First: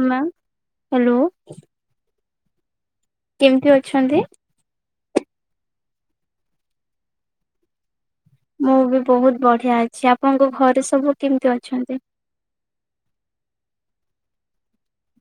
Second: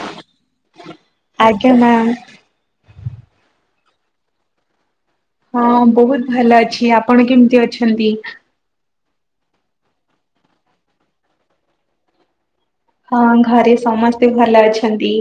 ଅ ma'am. Hello ଆଜ୍ଞା ma'am. କେମିତି ଅଛନ୍ତି? ହଁ ବୋହୁତ ଭଲ ଅଛି ଆପଣ କେମିତି ଅଛନ୍ତି? ମୁଁ ବି ବହୁତ ବଢିଆ ଅଛି ଆପଣଙ୍କ ଘରେ ସବୁ କେମିତି ଅଛନ୍ତି? ହଁ ଘରେ ସମସ୍ତେ ଭଲ ଅଛନ୍ତି।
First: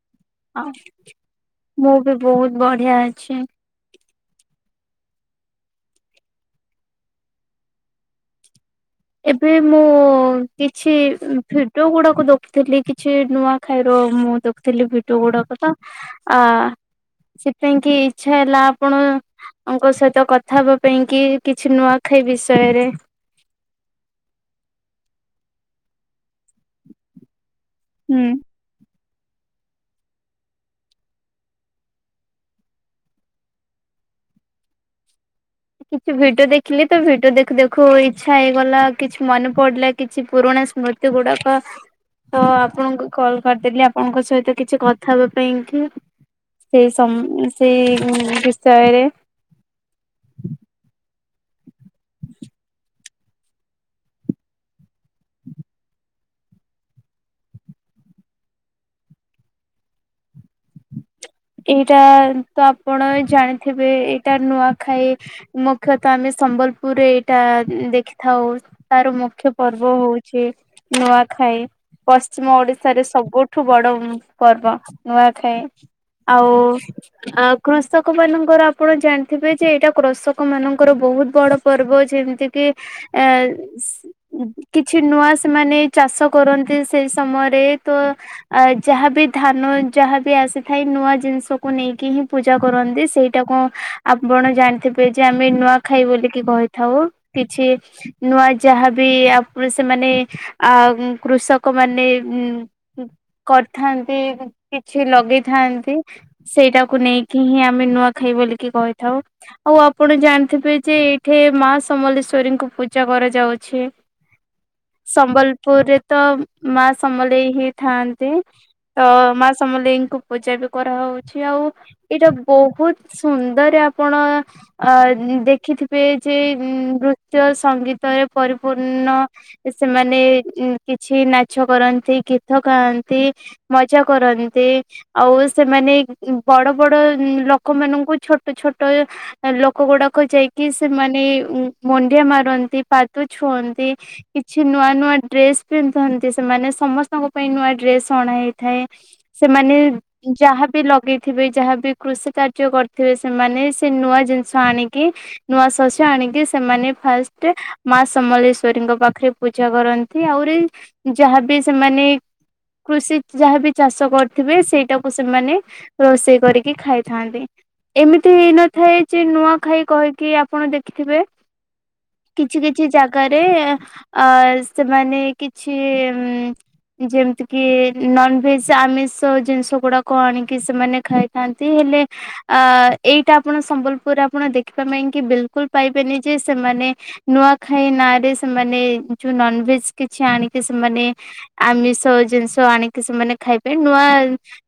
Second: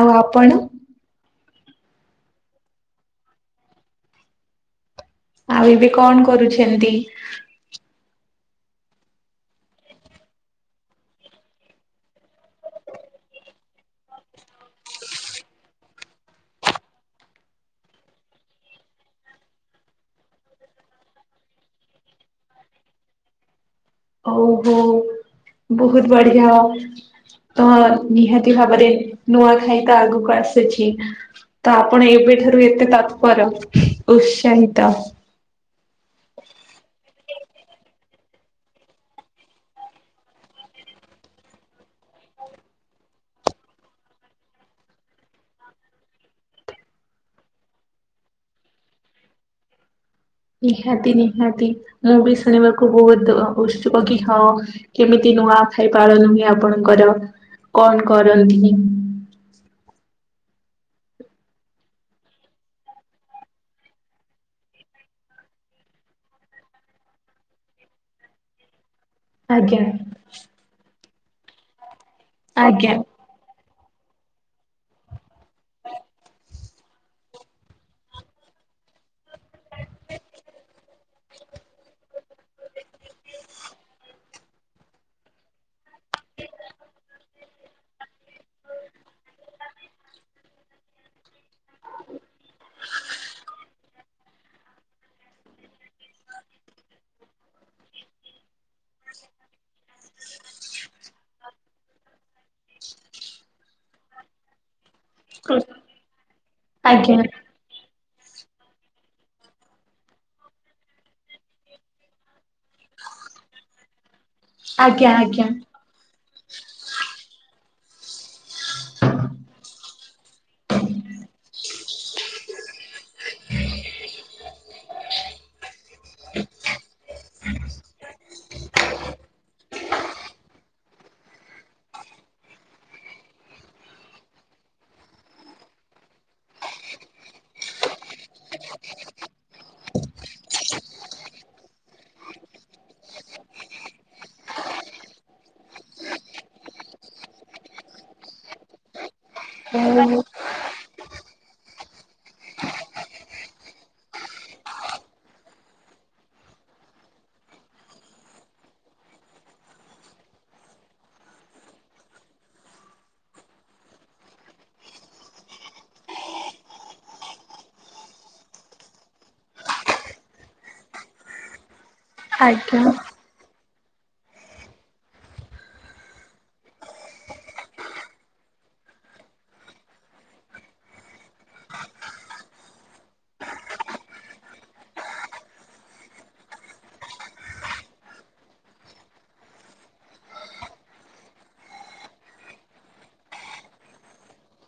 ଆଉ ଆ ମୁଁ ବି ବୋହୁତ ବଢିଆ ଅଛି। ଆଉ ଏବେ କଣ କରୁଚନ୍ତି? ଏବେ ମୁଁ କିଛି ଭିଡିଓ ଗୁଡାକୁ ଦେଖୁଥିଲି କିଛି ନୂଆ ଖାଇର ମୁଁ ଦେ ଥିଲି ଭିଡିଓ ଗୁଡାକ ତ ଆ ସେପାଇଁ କି ଇଚ୍ଛା ହେଲା ଆପଣ ଙ୍କ ସହିତ କଥା ହବା ପାଇଁ କି କିଛି ନୂଆ ଖାଇ ବିଷୟରେ। ଓଉ ହୋ ବହୁତ ବଢିଆ। ତ ହୁଁ। ନିହାତି ଭାବରେ ନୂଆଖାଇ ତ ଆଗକୁ ଆସୁଛି। ତ ଆପଣ ଏବେଠାରୁ ଏତେ ତତ୍ପର ଉତ୍ସାହିତ କିଛି ଭିଡିଓ ଦେଖିଲି ତ ଭିଡିଓ ଦେଖୁ ଦେଖୁ ଇଚ୍ଛା ହେଇଗଲା କିଛି ମନେ ପଡିଲା କିଛି ପୁରୁଣା ସ୍ମୃତି ଏତେ ଗୁଡାକ। ତ ଆପଣଙ୍କୁ କଲ କରିଦେଲି ଆପଣଙ୍କ ସହିତ କିଛି କଥା ହେବା ପାଇଁ କି। ସେଇ ସମ ସେଇ ବିଷୟରେ ନିହାତି ନିହାତି। ମୁଁ ବି ଶୁଣିବାକୁ ବହୁତ ଉତସୋଗୀ ହ। କେମିତି ନୂଆ ଖାଇପାଳନ ହୁଏ ଆପଣଙ୍କର କଣ କରନ୍ତି? ଏଇଟା ତ ଆପଣ ଜାଣିଥିବେ ଏଇଟା ନୂଆଖାଇ ମୁଖ୍ୟତଃ ଆମେ ସମ୍ବଲପୁରରେ ଏଇଟା ଦେଖିଥାଉ ତାର ମୁଖ୍ ମୁଖ୍ୟ ପର୍ବ ଆଜ୍ଞା। ହଉଛି ନୂଆଖାଇ ପଶ୍ଚିମ ଆଜ୍ଞା ଓଡିଶାରେ ସବୁ ଠୁ ବଡ ପର୍ବ ନୂଆଖାଇ। ଓ ଅ ଆ କୃଷକ ମାନଙ୍କର ଆପଣ ଜାଣିଥିବେ ଯେ ଏଇଟା କୃଷକ ମାନଙ୍କର ବହୁତ ବଡ ପର୍ବ ଯେମିତି କିି ଆ ସି କିଛି ନୂଆ ସେମାନେ ଚାଷ କରନ୍ତି ସେଇ ସମୟରେ ତ ଅ ଯାହାବି ଧାନ ଯାହାବି ଆସିଥାଏ ନୂଆ ଜିନିଷକୁ ନେଇକି ହିଁ ପୂଜା କରନ୍ତି ସେଇଟାକୁ ଆପଣ ଜାଣିଥିବେ ଯେ ଆମେ ନୂଆ ଖାଇ ବୋଲିକି କହିଥାଉ କିଛି ନୂଆ ଯାହାବି ଆପ ସେମାନେ ଆ କୃଷକ ମାନେ କରିଥାନ୍ତି କିଛି ଲ ଥାନ୍ତି ସେଇଟାକୁ ଆଜ୍ଞା ନେଇକି ହିଁ ଆମେ ନୂଆ ଖାଇ ବୋଲିକି କହିଥାଉ। ଆଉ ଆପଣ ଜାଣିଥିବେ ଯେ ଏଇଠେ ମା ସମଲେଶ୍ଵରୀଙ୍କୁ ପୂଜା କରାଯାଉଛି। ଆଜ୍ଞା ସମ୍ବଲପୁରରେ ତ ମା ସମଲେଇ ହିଁ ଥାନ୍ତି ତ ମା ସମଲେଇଙ୍କୁ ପୂଜା ବି କରାହଉଛି ଆଉ ଏଇଟା ବହୁତ ସୁନ୍ଦର ଆପଣ ଅ ଦେଖିଥିବେ ଯେ ନୃତ୍ୟ ସଙ୍ଗୀତରେ ପରିପୂର୍ଣ୍ଣ ସେମାନେ କିଛି ନାଚ କରନ୍ତି ଗୀତ ଗାଆନ୍ତି। ମଜା କରନ୍ତି। ଆଉ ସେମାନେ ବଡ ବଡ ଲୋକମାନଙ୍କୁ ଛୋଟ ଛୋଟ ଲୋକ ଗୁଡାକ ଯାଇକି ସେମାନେ ମୁଣ୍ଡିଆ ମାରନ୍ତି ପାଦ ଛୁଅନ୍ତି। କିଛି ନୂଆ ନୂଆ ଡ୍ରେସ ପିନ୍ଧଥାନ୍ତି ସେମାନେ ସମସ୍ତଙ୍କ ପାଇଁ ନୂଆ ଡ୍ରେସ ଅଣା ହେଇଥାଏ। ସେମାନେ ଯାହାବି ଲଗେଇଥିବେ ଯାହାବି କୃଷି କାର୍ଯ୍ୟ କରିଥିବେ ସେମାନେ ସେ ନୂଆ ଜିନିଷ ଆଣିକି ନୂଆ ଶସ୍ୟ ଆଣିକି ସେମାନେ ଫାଷ୍ଟେ ମା ସମଲେଶ୍ଵରୀଙ୍କ ପାଖରେ ପୂଜା କରନ୍ତି ଆହୁରି ଯାହାବି ସେମାନେ କୃଷି ଯାହାବି ଚାଷ କରିଥିବେ ସେଇଟା ତ ସେମାନେ ରୋଷେଇ କରିକି ଖାଇଥାନ୍ତି। ଏମିତି ହେଇନଥାଏ ଯେ ନୂଆ ଖାଇ କହିକି ଆପଣ ଦେଖିଥିବେ କିଛି ଆଜ୍ଞା। କିଛି ଜାଗାରେ ଅ ସେମାନେ କିଛି ଯେମତି କି ନନଭେଜ ଆମିଷ ଜିନିଷ ଗୁଡାକ ଆଣିକି ସେମାନେ ଖାଇଥାନ୍ତି ହେଲେ ଅ ଏଇଟା ଆପଣ ସମ୍ବଲପୁରରେ ଆପଣ ଦେଖିବା ପାଇଁ କି ବିଲକୁଲ ପାଇବେନି ଯେ ସେମାନେ ନୂଆଖାଇ ନାଁରେ ସେମାନେ ଯୋଉ ନନଭେଜ କିଛି ଆଣିକି ସେମାନେ ଆମିଷ ଜିନିଷ ଆଣିକି ସେମାନେ ଖାଇବେ ନୂଆ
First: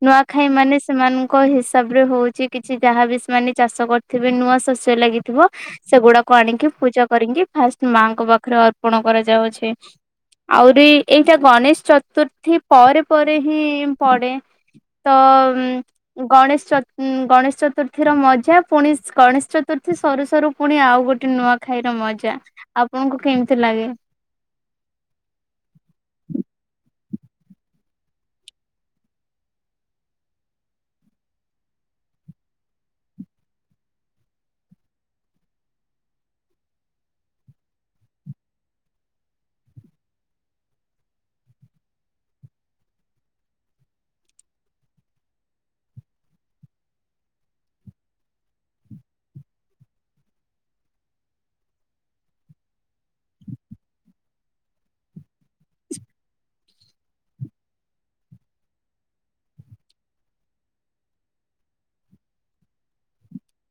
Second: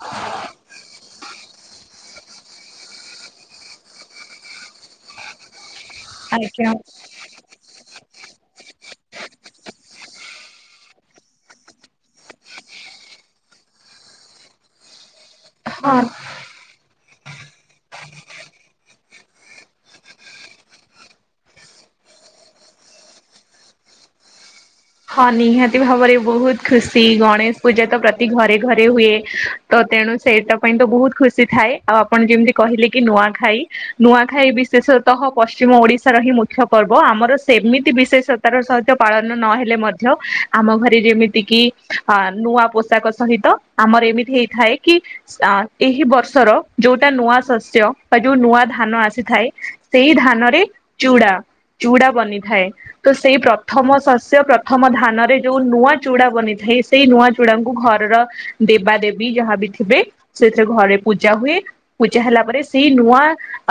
ନୂଆଖାଇ ମାନେ ସେମାନଙ୍କ ହିସାବ ରେ ହଉଚି, କିଛି ଯାହାବି ସେମାନେ ଚାଷ କ ଥିବେ, ନୂଆ ଶସ୍ୟ ଲାଗିଥିବ, ସେଗୁଡାକ ଆଣିକି ଆଜ୍ଞା ପୂଜା କରିକି, ଫାଷ୍ଟ ମାଙ୍କ ପାଖରେ ଅର୍ପଣ କରାଯାଉଚି। ଆହୁରି ଏଇଟା ଗଣେଶ ଚତୁର୍ଥୀ ପରେ ପରେ ହିଁ ପଡେ। ତ ହଁ। ଗଣେଶ ଚ, ଗଣେଶ ଚତୁର୍ଥୀର ମଜା, ପୁଣି ଗଣେଶ ଚତୁର୍ଥୀ ସରୁ ସରୁ ପୁଣି ଆଉ ଗୋଟେ ନୂଆ ଖାଇର ମଜା, ଆପଣଙ୍କୁ କେମିତି ଲାଗେ? ହଁ, ନିହାତି ଭାବରେ ବହୁତ ଖୁସି, ଗଣେଶ ପୂଜା ତ ପ୍ରତି ଘରେ ଘରେ ହୁଏ। ତ ତେଣୁ ସେଇଟା ପାଇଁ ତ ବହୁତ ଖୁସି ଥାଏ, ଆଉ ଆପଣ ଯେମିତି କହିଲେ କି ନୂଆ ଖାଇ ନୂଆଖାଇ ବିଶେଷତଃ ପଶ୍ଚିମ ଓଡିଶାର ହିଁ ମୁଖ୍ୟ ପର୍ବ, ଆମର ସେମିତି ବିଶେଷ ତାର ସହଜ ପାଳନ ନ ହେ ଲେ ମଧ୍ୟ, ଆମ ଘରେ ଯେମିତି କିି, ଅ ନୂଆ ପୋଷାକ ସହିତ ଆମର ଏମିତି ହେଇଥାଏ କି ଅ, ଏହି ବର୍ଷର, ଯୋଉଟା ନୂଆ ଶସ୍ୟ, ବା ଯୋଉ ନୂଆ ଧାନ ଆସିଥାଏ ସେଇ ଧାନରେ ଚୁଡ଼ା, ଚୁଡା ବନିଥାଏ, ତ ସେଇ ପ୍ରଥମ ଶସ୍ୟ ପ ପ୍ରଥମ ଧାନରେ ଯୋଉ ନୂଆ ଚୁଡା ବନିଥାଏ, ସେଇ ନୂଆ ଚୁଡାଙ୍କୁ ଘରର ଦେବା ଦେବୀ ଯାହାବି ଥିବେ, ସେଥିରେ ଘରେ ପୂଜା ହୁଏ। ପୂଜା ହେଲା ପରେ, ସେଇ ନୂଆ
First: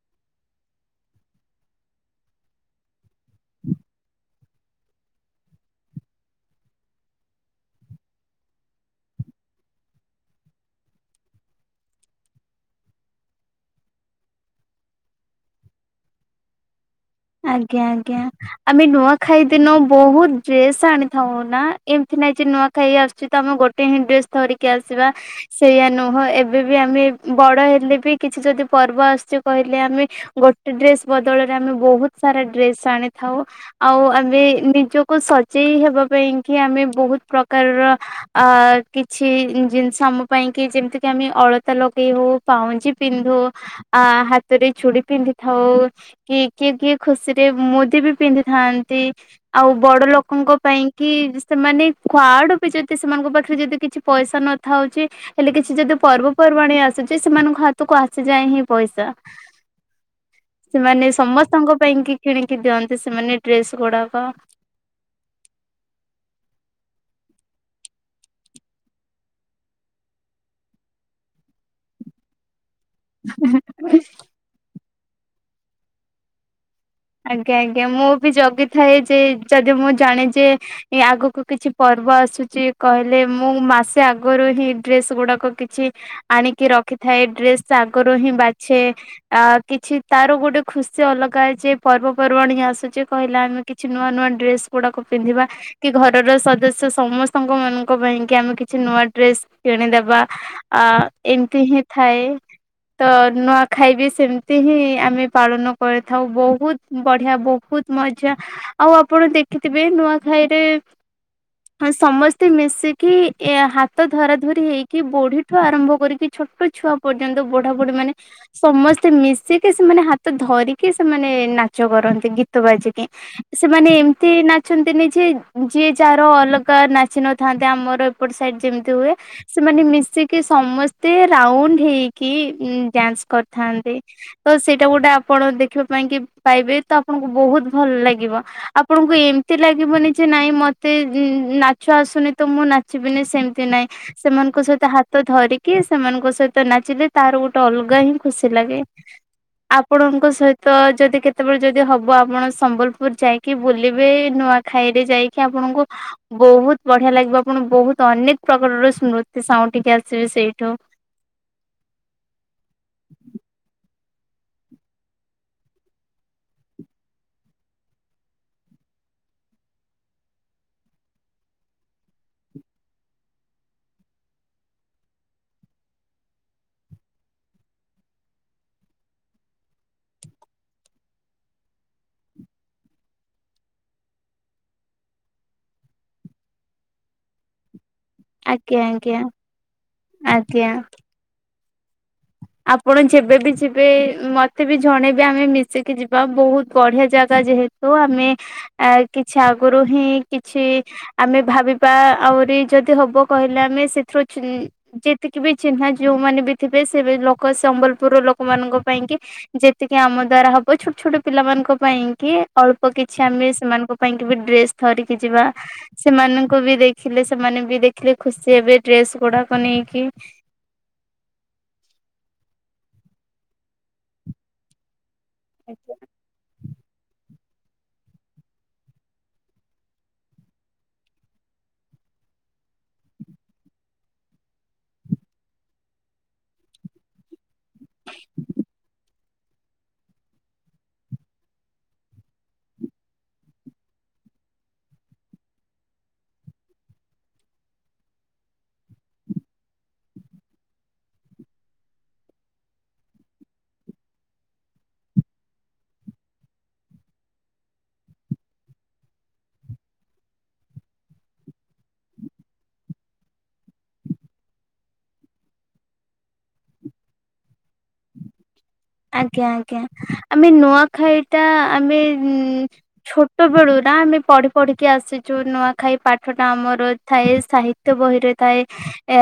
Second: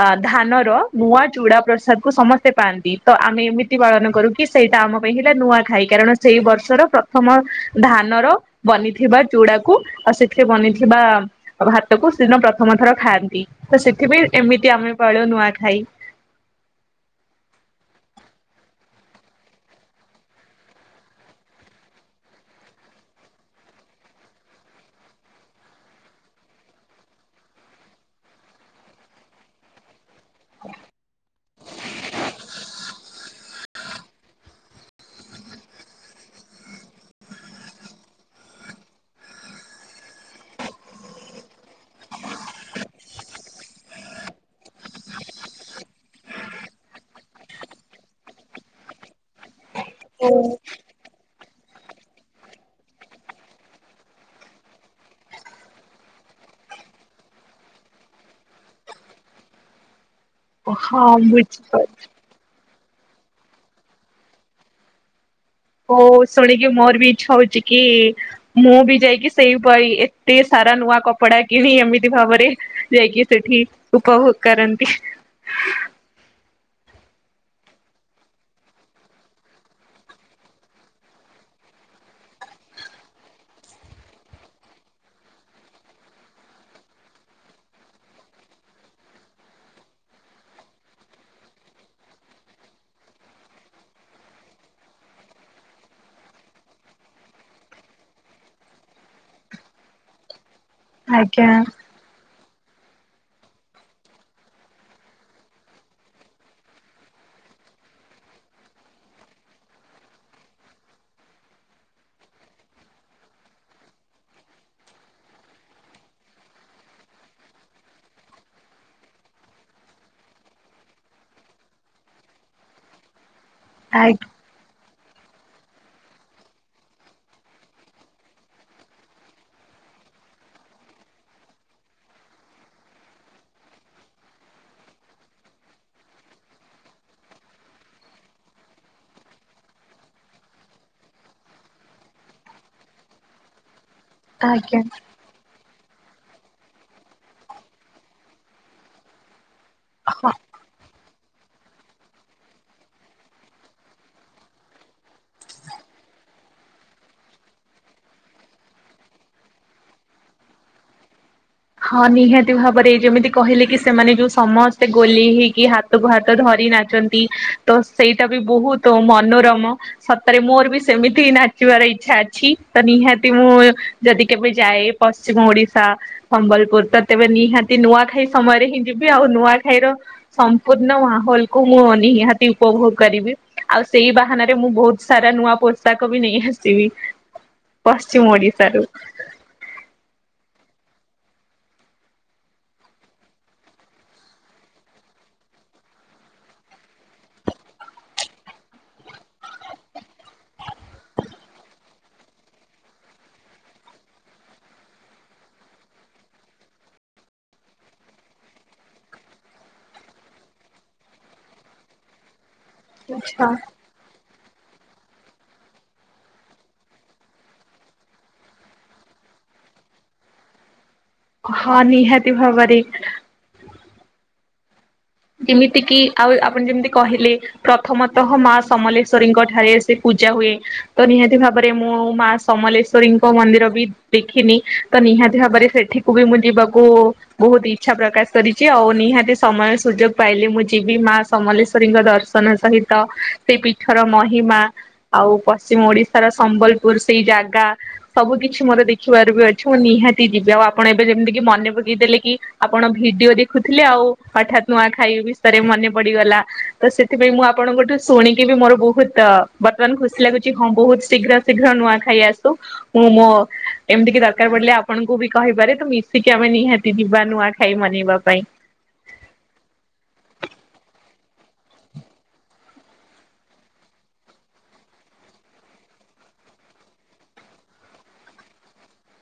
ଅ ଧାନର, ନୂଆ ଚୁଡା ପ୍ରସାଦ କୁ ସମସ୍ତେ ପାଆନ୍ତି, ତ ଆମେ ଏମିତି ପାଳନ କରୁ କି, ସେଇଟା ଆମ ପାଇଁ ହେଲେ ନୂଆ ଖାଇ, କାରଣ ସେଇ ବର୍ଷର ପ୍ରଥମ ଧାନର ବନିଥିବା ଚୁଡାକୁ, ଆଉ ସେଥିରେ ବନିଥିବା ଆଉ ଭାତକୁ ସେଦିନ ପ୍ରଥମ ଥର ଖାଆନ୍ତି, ତ ସେଥିପାଇଁ ଏମିତି ଆମେ ପାଳୁ ନୂଆ ଖାଇ। ଆଜ୍ଞା ଆଜ୍ଞା। ଆମେ ନୂଆଖାଇ ଦିନ ବହୁତ ଡ୍ରେସ୍ ଆଣିଥାଉ ନା, ଏମିତି ନାଇଁ ଯେ ନୂଆ ଖାଇ ଆସୁଚି ତ, ଆମେ ଗୋଟେ ହିଁ ଡ୍ରେସ ଧରିକି ଆସିବା। ସେଇଆ ନୁହଁ, ଏବେ ବି ଆମେ ବଡ ହେଲେ ବି କିଛି ଯଦି ପର୍ବ ଆସୁଚି କହିଲେ ଆମେ, ଗୋଟେ ଡ୍ରେସ ବଦଳରେ ଆମେ ବହୁତ ସାରା ଡ୍ରେସ ଆଣିଥାଉ। ଆଉ ଆମେ ନିଜକୁ ସଜେଇ ହେବା ପାଇଁ କି, ଆମେ ବହୁତ ପ୍ରକାରର ଅ, କିଛି ଜିନିଷ ଆମ ପାଇଁ କି, ଯେମିତି କି, ଆମେ ଅଳତା ଲଗେଇ ହଉ ପାଉଁଜି ପିନ୍ଧୁ, ଆ ହାତରେ ଚୁଡି ପିନ୍ଧି ଥାଉ, କିଏ କିଏ କିଏ ଖୁସିରେ ମୁଦି ବି ପିନ୍ଧିଥାନ୍ତି, ଆଉ ବଡ ଲୋକଙ୍କ ପାଇଁ କି ସେମାନେ କୁଆଡୁ ବି, ଯଦି ସେମାନଙ୍କ ପାଖରେ ଯଦି କିଛି ପଇସା ନଥାଉଚି ହେଲେ କିଛି ଯଦି ପର୍ବପର୍ବାଣୀ ଆସୁଚି, ସେମାନଙ୍କ ହାତକୁ ଆସିଯାଏ ହିଁ ପଇସା। ଓ ସେମାନେ ହଁ ସମସ୍ତଙ୍କ ବୁଝିପାରୁ ପାଇଁ କି କିଣିକି ଦିଅନ୍ତି, ସେମାନେ ଡ୍ରେସ ଗୁଡାକ। ହଉ ଶୁଣିକି, ମୋର ବି ଇଛା ହଉଛି କି ମୁଁ ବି ଯାଇକି ସେଇପାଇ, ଏତେ ସାରା ନୂଆ କପଡ଼ା କିଣି, ଏମିତି ଭାବରେ ଯାଇକି ସେଠି ଉପଭୋଗ୍ କରନ୍ତି। ଆଜ୍ଞା ଆଜ୍ଞା, ମୁଁ ବି ଜଗିଥାଏ ଯେ, ଯଦି ମୁଁ ଜାଣେ ଯେ ଇଁ, ଆଗକୁ କିଛି ପର୍ବ ଆସୁଚି କହିଲେ, ମୁଁ ମାସେ ଆଗରୁ ହିଁ ଡ୍ରେସ୍ ଗୁଡ଼ାକ କିଛି ଆଣିକି ରଖିଥାଏ, ଡ୍ରେସ୍ ତ ଆଗରୁ ହିଁ ବାଛେ ଆ କିଛି, ତାର ଗୋଡ଼େ ଖୁସି ଅଲଗା ଯେ ପର୍ବପର୍ବଣି ଆସୁଚି କହିଲା, ଆମେ କିଛି ନୂଆ ନୂଆ ଡ୍ରେସ୍ ଗୁଡ଼ାକ ପିନ୍ଧିବା। କି ଘରର ସଦସ୍ୟ ସମସ୍ତଙ୍କ ମାନଙ୍କ ପାଇଁ କି, ଆମେ କିଛି ନୂଆ ଡ୍ରେସ୍ କିଣିଦେବା ଆ, ଆଜ୍ଞା ଇମିତି ହିଁ ଥାଏ ତ ନୁଆଁଖାଇ ବି ସେମ୍ତି ହିଁ ଆମେ ପାଳନ କରିଥାଉ ବହୁତ୍ ବଢି଼ଆ ବହୁତ୍ ମଜା ଆଉ ଆପଣ ଦେଖିତିବେ ନୂଆଁଖାଇରେ [inaudible] ହଁ ସମସ୍ତେ ମିଶିକି ଏ ହାତ ଧରାଧରି ହେଇକି ବୋଢ଼ିଠୁ ଆରମ୍ଭ କରିକି ଛୋଟ ଛୁଆ ପର୍ଯ୍ୟନ୍ତ ବୋଢ଼ା ବୋଢ଼ି ମାନେ ସମସ୍ତେ ମିଶିକି ସେମାନେ ହାତ ଧରିକି ସେମାନେ ନା ଚ କରନ୍ତି ଗୀତ ବାଜିକି ସେମାନେ ଆଜ୍ଞା ଏମତି ନାଚ୍ ଚନ୍ତିନି ଯେ ଯିଏ ଯାର ଅଲ୍ଗା ନାଚି ନଥାନ୍ତେ ଆମର ଏପଟ ସାଇଡ ଯେମ୍ତି ହୁଏ। ସେମାନେ ମିଶିକି ସମସ୍ତେ ରାଉଣ୍ଡ୍ ହେଇକି ଉଁ ଡ୍ୟାନ୍ସ୍ କର୍ଥାନ୍ତି। ତ ସେଇଟା ଗୋଟେ ଆପଣ ଦେଖିବା ପାଇଁ କି ପାଇବେ ତ ଆପଣଙ୍କୁ ବହୁତ୍ ଭଲ୍ ଲାଗିବ। ଆପଣଙ୍କୁ ଏମ୍ତି ଲାଗିବନି ଯେ ନାଇଁ ମତେ ଇଁ ନାଚ ଆସୁନି ତ ମୁଁ ନା ଚିବିିନି ସେମ୍ତି ନାଇଁ ସେମାନଙ୍କ ଆଜ୍ଞା। ସହିତ ହାତ୍ ତ ଧରିକି ସେମାନଙ୍କ ସଇତ ନାଚିଲେ ତାର ଗୁଟେ ଅଲ୍ଗା ହିଁ ଖୁସି ଲାଗେ। ଆପଣଙ୍କ ସଇତ ଯଦି କେ ତେବେଳେ ଯଦି ହବ ଆପଣ ସମ୍ବଲପୁର୍ ଯାଇକି ବୁଲିବେ ନୂଆଁଖାଇରେ ଯାଇକି ଆପଣଙ୍କୁ ବହୁତ୍ ବଢି଼ଆ ଲାଗିବ ଆପଣ ବହୁତ୍ ଅନେକ୍ ପ୍ରକରର ସ୍ମୃତି ସାଉଁଟିକି ଆସିବେ ସେଇଠୁ। ହଁ ନିହାତି ଭାବରେ ଏ ଯୋମିତି କହିଲେ କି ସେମାନେ ଯୋଉ ସମସ୍ତେ ଗୋଲେଇ ହେଇକି ହାତ ତକୁୁ ହାତ ଧରି ନାଚନ୍ତି ତ ସେଇଟା ବି ବୋହୁତ ମନୋରମ ସତରେ ମୋର୍ ବି ସେମିତି ନାଚିବାର ଇଚ୍ଛା ଏଛି ତ ନିହାତି ମୁଁ ଯଦି କେବେ ଯାଏ ପଶ୍ଚିମ୍ ଓଡି଼ଶା। ଥମ୍ବଲପୁର୍ ତ ତେବେ ନିହାତି ନୁଆଁଖେଇ ସମୟରେ ହିଁ ଯିବି ଆଉ ନୂଆଖାଇ ର ସମ୍ପୂର୍ଣ୍ଣ ମାହୋଲ କୁ ମୁଁ ନିହାତି ଉପଭୋଗ୍ କରିବି ଆଉ ସେଇ ବାହାନାରେ ମୁଁ ବହୁତ୍ ସାରା ନୂଆ ପୋଷାକ ବି ନେଇ ଅସି ବି। [inaudible] ପଶ୍ଚିମ୍ ଓ ଆଙ୍କ୍ୟା ଆଙ୍କ୍ୟା ଆଜ୍ଞା। ଆପଣ ଯେବେବି ଯିବେ ମତେ ବି ଜଣେବେ ଆମେ ମିଶିକି ଯିବା ବହୁତ୍ ବଢି଼ଆ ଜାଗା ଯେହେ ତୁ ଆମେ ଆ କିଛି ଆଗୋରୁ ହିଁ କିଛି ଆମେ ଭାବିପା ଆଉରି ଯଦି ହବ କଇଲେ ଆମେ ସେଥିରୁ ଚିଲ୍ ଯେତିକି ବି ଚିହ୍ନା ଯୋଉ ମାନେ ବି ଥିବେ ସେ ବେ ଲୋକ ସମ୍ବଲପୁର ଲୋକମାନଙ୍କ ପାଇଁ କି ଯେତିକି ଆମ ଦ୍ଵାରା ହବ ଛୋଟ୍ ଛୋଟ୍ ପିଲାମାନ୍ କ ପାଇଁ କି ଅଳ୍ପ କିଛି ଆଚ୍ଛା। ଆମେ ସେମାନଙ୍କୁ ପାଇଁ କି ବି ଡ୍ରେସ୍ ଥରିକି ଯିବା। ସେମାନଙ୍କୁ ବି ଦେଖିଲେ ସେମାନେ ବି ଦେଖିଲେ ଖୁସି ହେବେ ଡ୍ରେସ୍ ଗୁଡ଼ାକ ନେଇକି। ହ ନିହାତି ଭାବରେ। କିମିତି କିି ଆଉ ଆପଣ୍ ଯେମିତି କହିଲେ। ପ୍ରଥମତଃ ମାଁ ସମଲେଶ୍ଵରୀଙ୍କ ଠାରେ ସେ ପୂଜା ହୁଏ ତ ନିହାତି ଭାବରେ ମୁଁ ମାଁ ସମଲେଶ୍ଵରୀଙ୍କ ମନ୍ଦିର ବି ଦେଖିନି ତ ନିହାତି ହାବରେ ସେଠିକୁ ବି ମୁଁ ଯିବାକୁ ବହୁତ୍ ଇଚ୍ଛା ପ୍ରକାଶ୍ କରିଚି ଆଉ ନିହାତି ସମୟସ୍ ସୁଯୋଗ୍ ପାଇଲେ ମୁଁ ଯିବି ମା ସମଲେଶ୍ଵରୀଙ୍କ ଦର୍ଶନ ସହିତ ସେ ପୀଠର ମହିମା ଆଉ ପଶ୍ଚିମ୍ ଓଡି଼ଶାର ସମ୍ବଲ୍ପୁର୍ ସେଇ ଜାଗା। ସବୁ କିଛି ମୋର ଦେଖିବାର୍ ବି ଅଛି ମୁଁ ନିହାତି ଯିବି ଆଉ ଆପଣ ଏବେ ଯେମ୍ତିକି ମନେ ପକେଇଦେଲେ କି? ଆପଣ ଭିଡିଓ ଦେଖୁଥିଲେ ଆଉ ହଠାତ୍ ନୂଆ ଖାଇ ବିଷୟରେ ମନେ ପଡିଗଲା ତ ସେଥିପାଇଁ ମୁଁ ଆପଣଙ୍କଠୁ ଶୁଣିକି ବି ମୋର ବହୁତ ବର୍ତ୍ତମାନ ଖୁସି ଲାଗୁଛି ହଁ ବହୁତ ଶୀଘ୍ର ଶୀଘ୍ର ନୂଆ ଖାଇ ଆସୁ। ମୁଁ ମୋ ଏମିତି କି ଦରକାର ପଡିଲେ ଆପଣଙ୍କୁ ବି କହିପାରେ ତ ମିଶିକି ଆମେ ନିହାତି ଯିବା ନୁଆ ଖାଇ ମନେଇିବା ପାଇଁ। ଆଜ୍ଞା ଆଜ୍ଞା ଆମେ ନୂଆଖାଇଟା ଆମେ ଛୋଟ ବେଳୁ ନା ଆମେ ପଢି ପଢିକି ଆସିଛୁ ନୂଆଖାଇ ପାଠ ଟା ଆମର ଥାଏ ସାହିତ୍ ସାହିତ୍ୟ ବହିରେ ଥାଏ ଏ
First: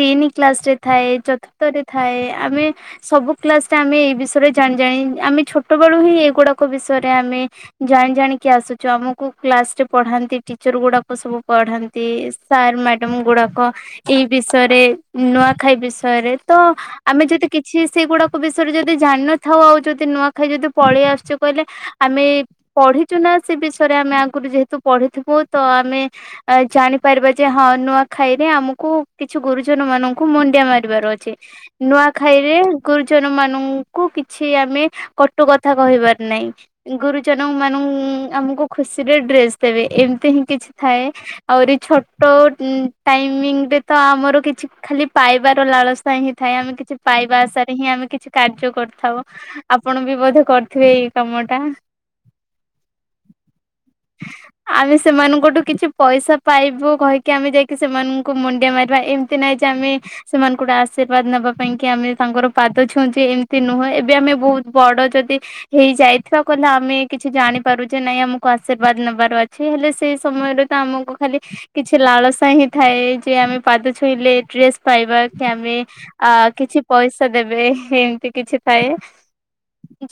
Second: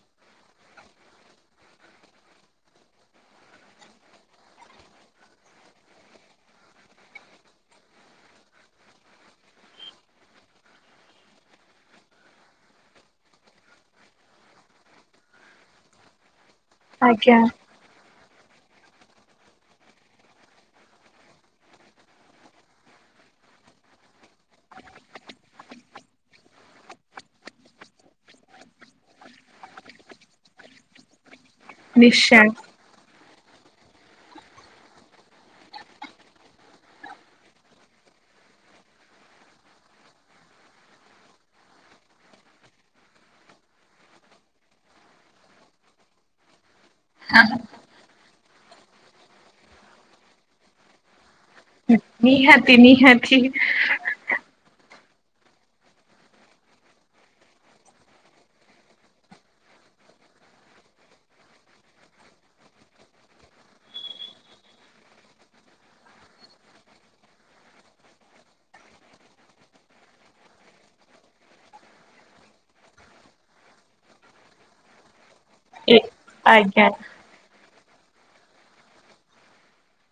ତିନି କ୍ଲାସ ରେ ଥାଏ ଚତୁର୍ଥରେ ଥାଏ ଆମେ ସବୁ କ୍ଲାସଟା ଆମେ ଏଇ ବିଷୟରେ ଜାଣି ଜାଣି ଆମେ ଛୋଟ ବେଳୁ ହିଁ ଏଇଗୁଡାକ ବିଷୟରେ ଆମେ ଜାଣି ଜାଣିିକି ଆସୁଛୁ ଆମକୁ କ୍ଲାସ ରେ ପଢାନ୍ତି ଟିଚର ଗୁଡାକ ସବୁ ପଢାନ୍ତି ସାର୍ ମ୍ୟାଡାମ ଗୁଡାକ ଏଇ ବିଷୟରେ ନୂଆଖାଇ ବିଷୟରେ ତ ଆମେ ଆଜ୍ଞା ଯଦି କିଛି ସେଇଗୁଡା ବିଷୟରେ ଯଦି ଜାଣିନଥାଉ ଆଉ ଯଦି ନୂଆ ଖାଇ ଯଦି ପଳେଇ ଆସୁଛେ କହିଲେ ଆମେ ପଢିଛୁ ନା ସେ ବିଷୟରେ ଆମେ ଆଗରୁ ଯେହେତୁ ପଢିଥିବୁ ତ ଆମେ ଜାଣିପାରିବା ଯେ ହଁ ନୂଆ ଖାଇରେ ଆମକୁ କିଛି ଗୁରୁଜନ ମାନଙ୍କୁ ମୁଣ୍ଡିଆ ମାରିବାର ଅଛି। ନିଶ୍ଚୟ। ନୂଆଖାଇରେ ଗୁରୁ ଜନ୍ ମାନଙ୍କୁ କିଛି ଆମେ କଟୁ କଥା କହିବାର ନାହିଁ। ଗୁରୁଜନ ମାନ ଆମକୁ ଖୁସିରେ ଡ୍ରେସ ଦେବେ ଏମିତି ହିଁ କିଛି ଥାଏ। ଆହୁରି ଛୋଟ ଟାଇମିଂ ରେ ତ ଆମର କିଛି ଖାଲି ପାଇବାର ଲାଳସ ହିଁ ଥାଏ ଆମେ କିଛି ପାଇବା ଆଶାରେ ହିଁ ଆମେ କିଛି କାର୍ଯ୍ୟ କରିଥାଉ ଆପଣ ବି ବୋଧେ କରିଥିବେ ଏଇ କାମଟା। ନିହାତି ନିହାତି। ହ [unintelligible] ଆମେ ସେମାନଙ୍କଠୁ କିଛି ପଇସା ପାଇବୁ କହିକି ଆମେ ଯାଇକି ସେମାନଙ୍କୁ ମୁଣ୍ଡିଆ ମାରିବା ଏମିତ୍ ଏମିତି ନାଇଁ ଯେ ଆମେ ସେମାନଙ୍କୁ ଗୋଟେ ଆଶୀର୍ବାଦ ନେବା ପାଇଁ କି ଆମେ ତାଙ୍କର ପାଦ ଛୁଉଁଛି ଏମିତି ନୁହେଁ ଏବେ ଆମେ ବହୁତ ବଡ ଯଦି ହେଇ ଯାଇଥିବା କଲେ ଆମେ କିଛି ଜାଣିପାରୁଛେ ନାଇଁ ଆମକୁ ଆଶୀର୍ବାଦ ନେବାର ଅଛି ହେଲେ ସେଇ ସମୟରେ ତ ଆମକୁ ଖାଲି କିଛି ଲାଳସା ହିଁ ଥାଏ ଯେ ଆମେ ପାଦ ଛୁଇଁଲେ ଡ୍ରେସ୍ ପାଇବା କି ଆମେ ଏ ଆ କିଛି ଆଜ୍ଞା ପଇସା ଦେବେ ଏମିତି କିଛି ଥାଏ।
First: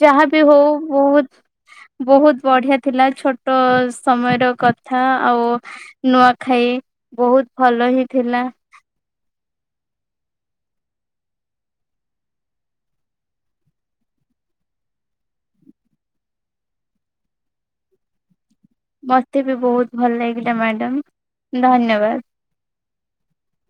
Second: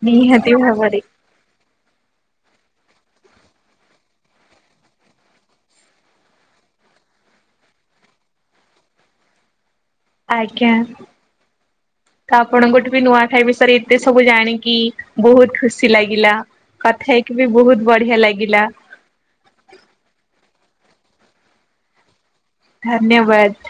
ଯାହା ବି ନିହାତି ହଉ ଭାବରେ। ବହୁତ ବହୁତ ବଢିଆ ଥିଲା ଛୋଟ ସମୟର କଥା ଆଉ ନୂଆଖାଇ ବହୁତ ଭଲ ହିଁ ଥିଲା। ଆଜ୍ଞା ତ ଆପଣଙ୍କଠୁ ବି ନୂଆ ଖାଇ ବିଷୟରେ ଏତେ ସବୁ ଜାଣିକି ବହୁତ ଖୁସି ଲାଗିଲା କଥା ହେଇକି ବି ବହୁତ ବଢିଆ ଲାଗିଲା। ମତେ ବି ବହୁତ ଭଲ ଲାଗିଲା ମ୍ୟାଡାମ ଧନ୍ୟବାଦ। ଧନ୍ୟବାଦ।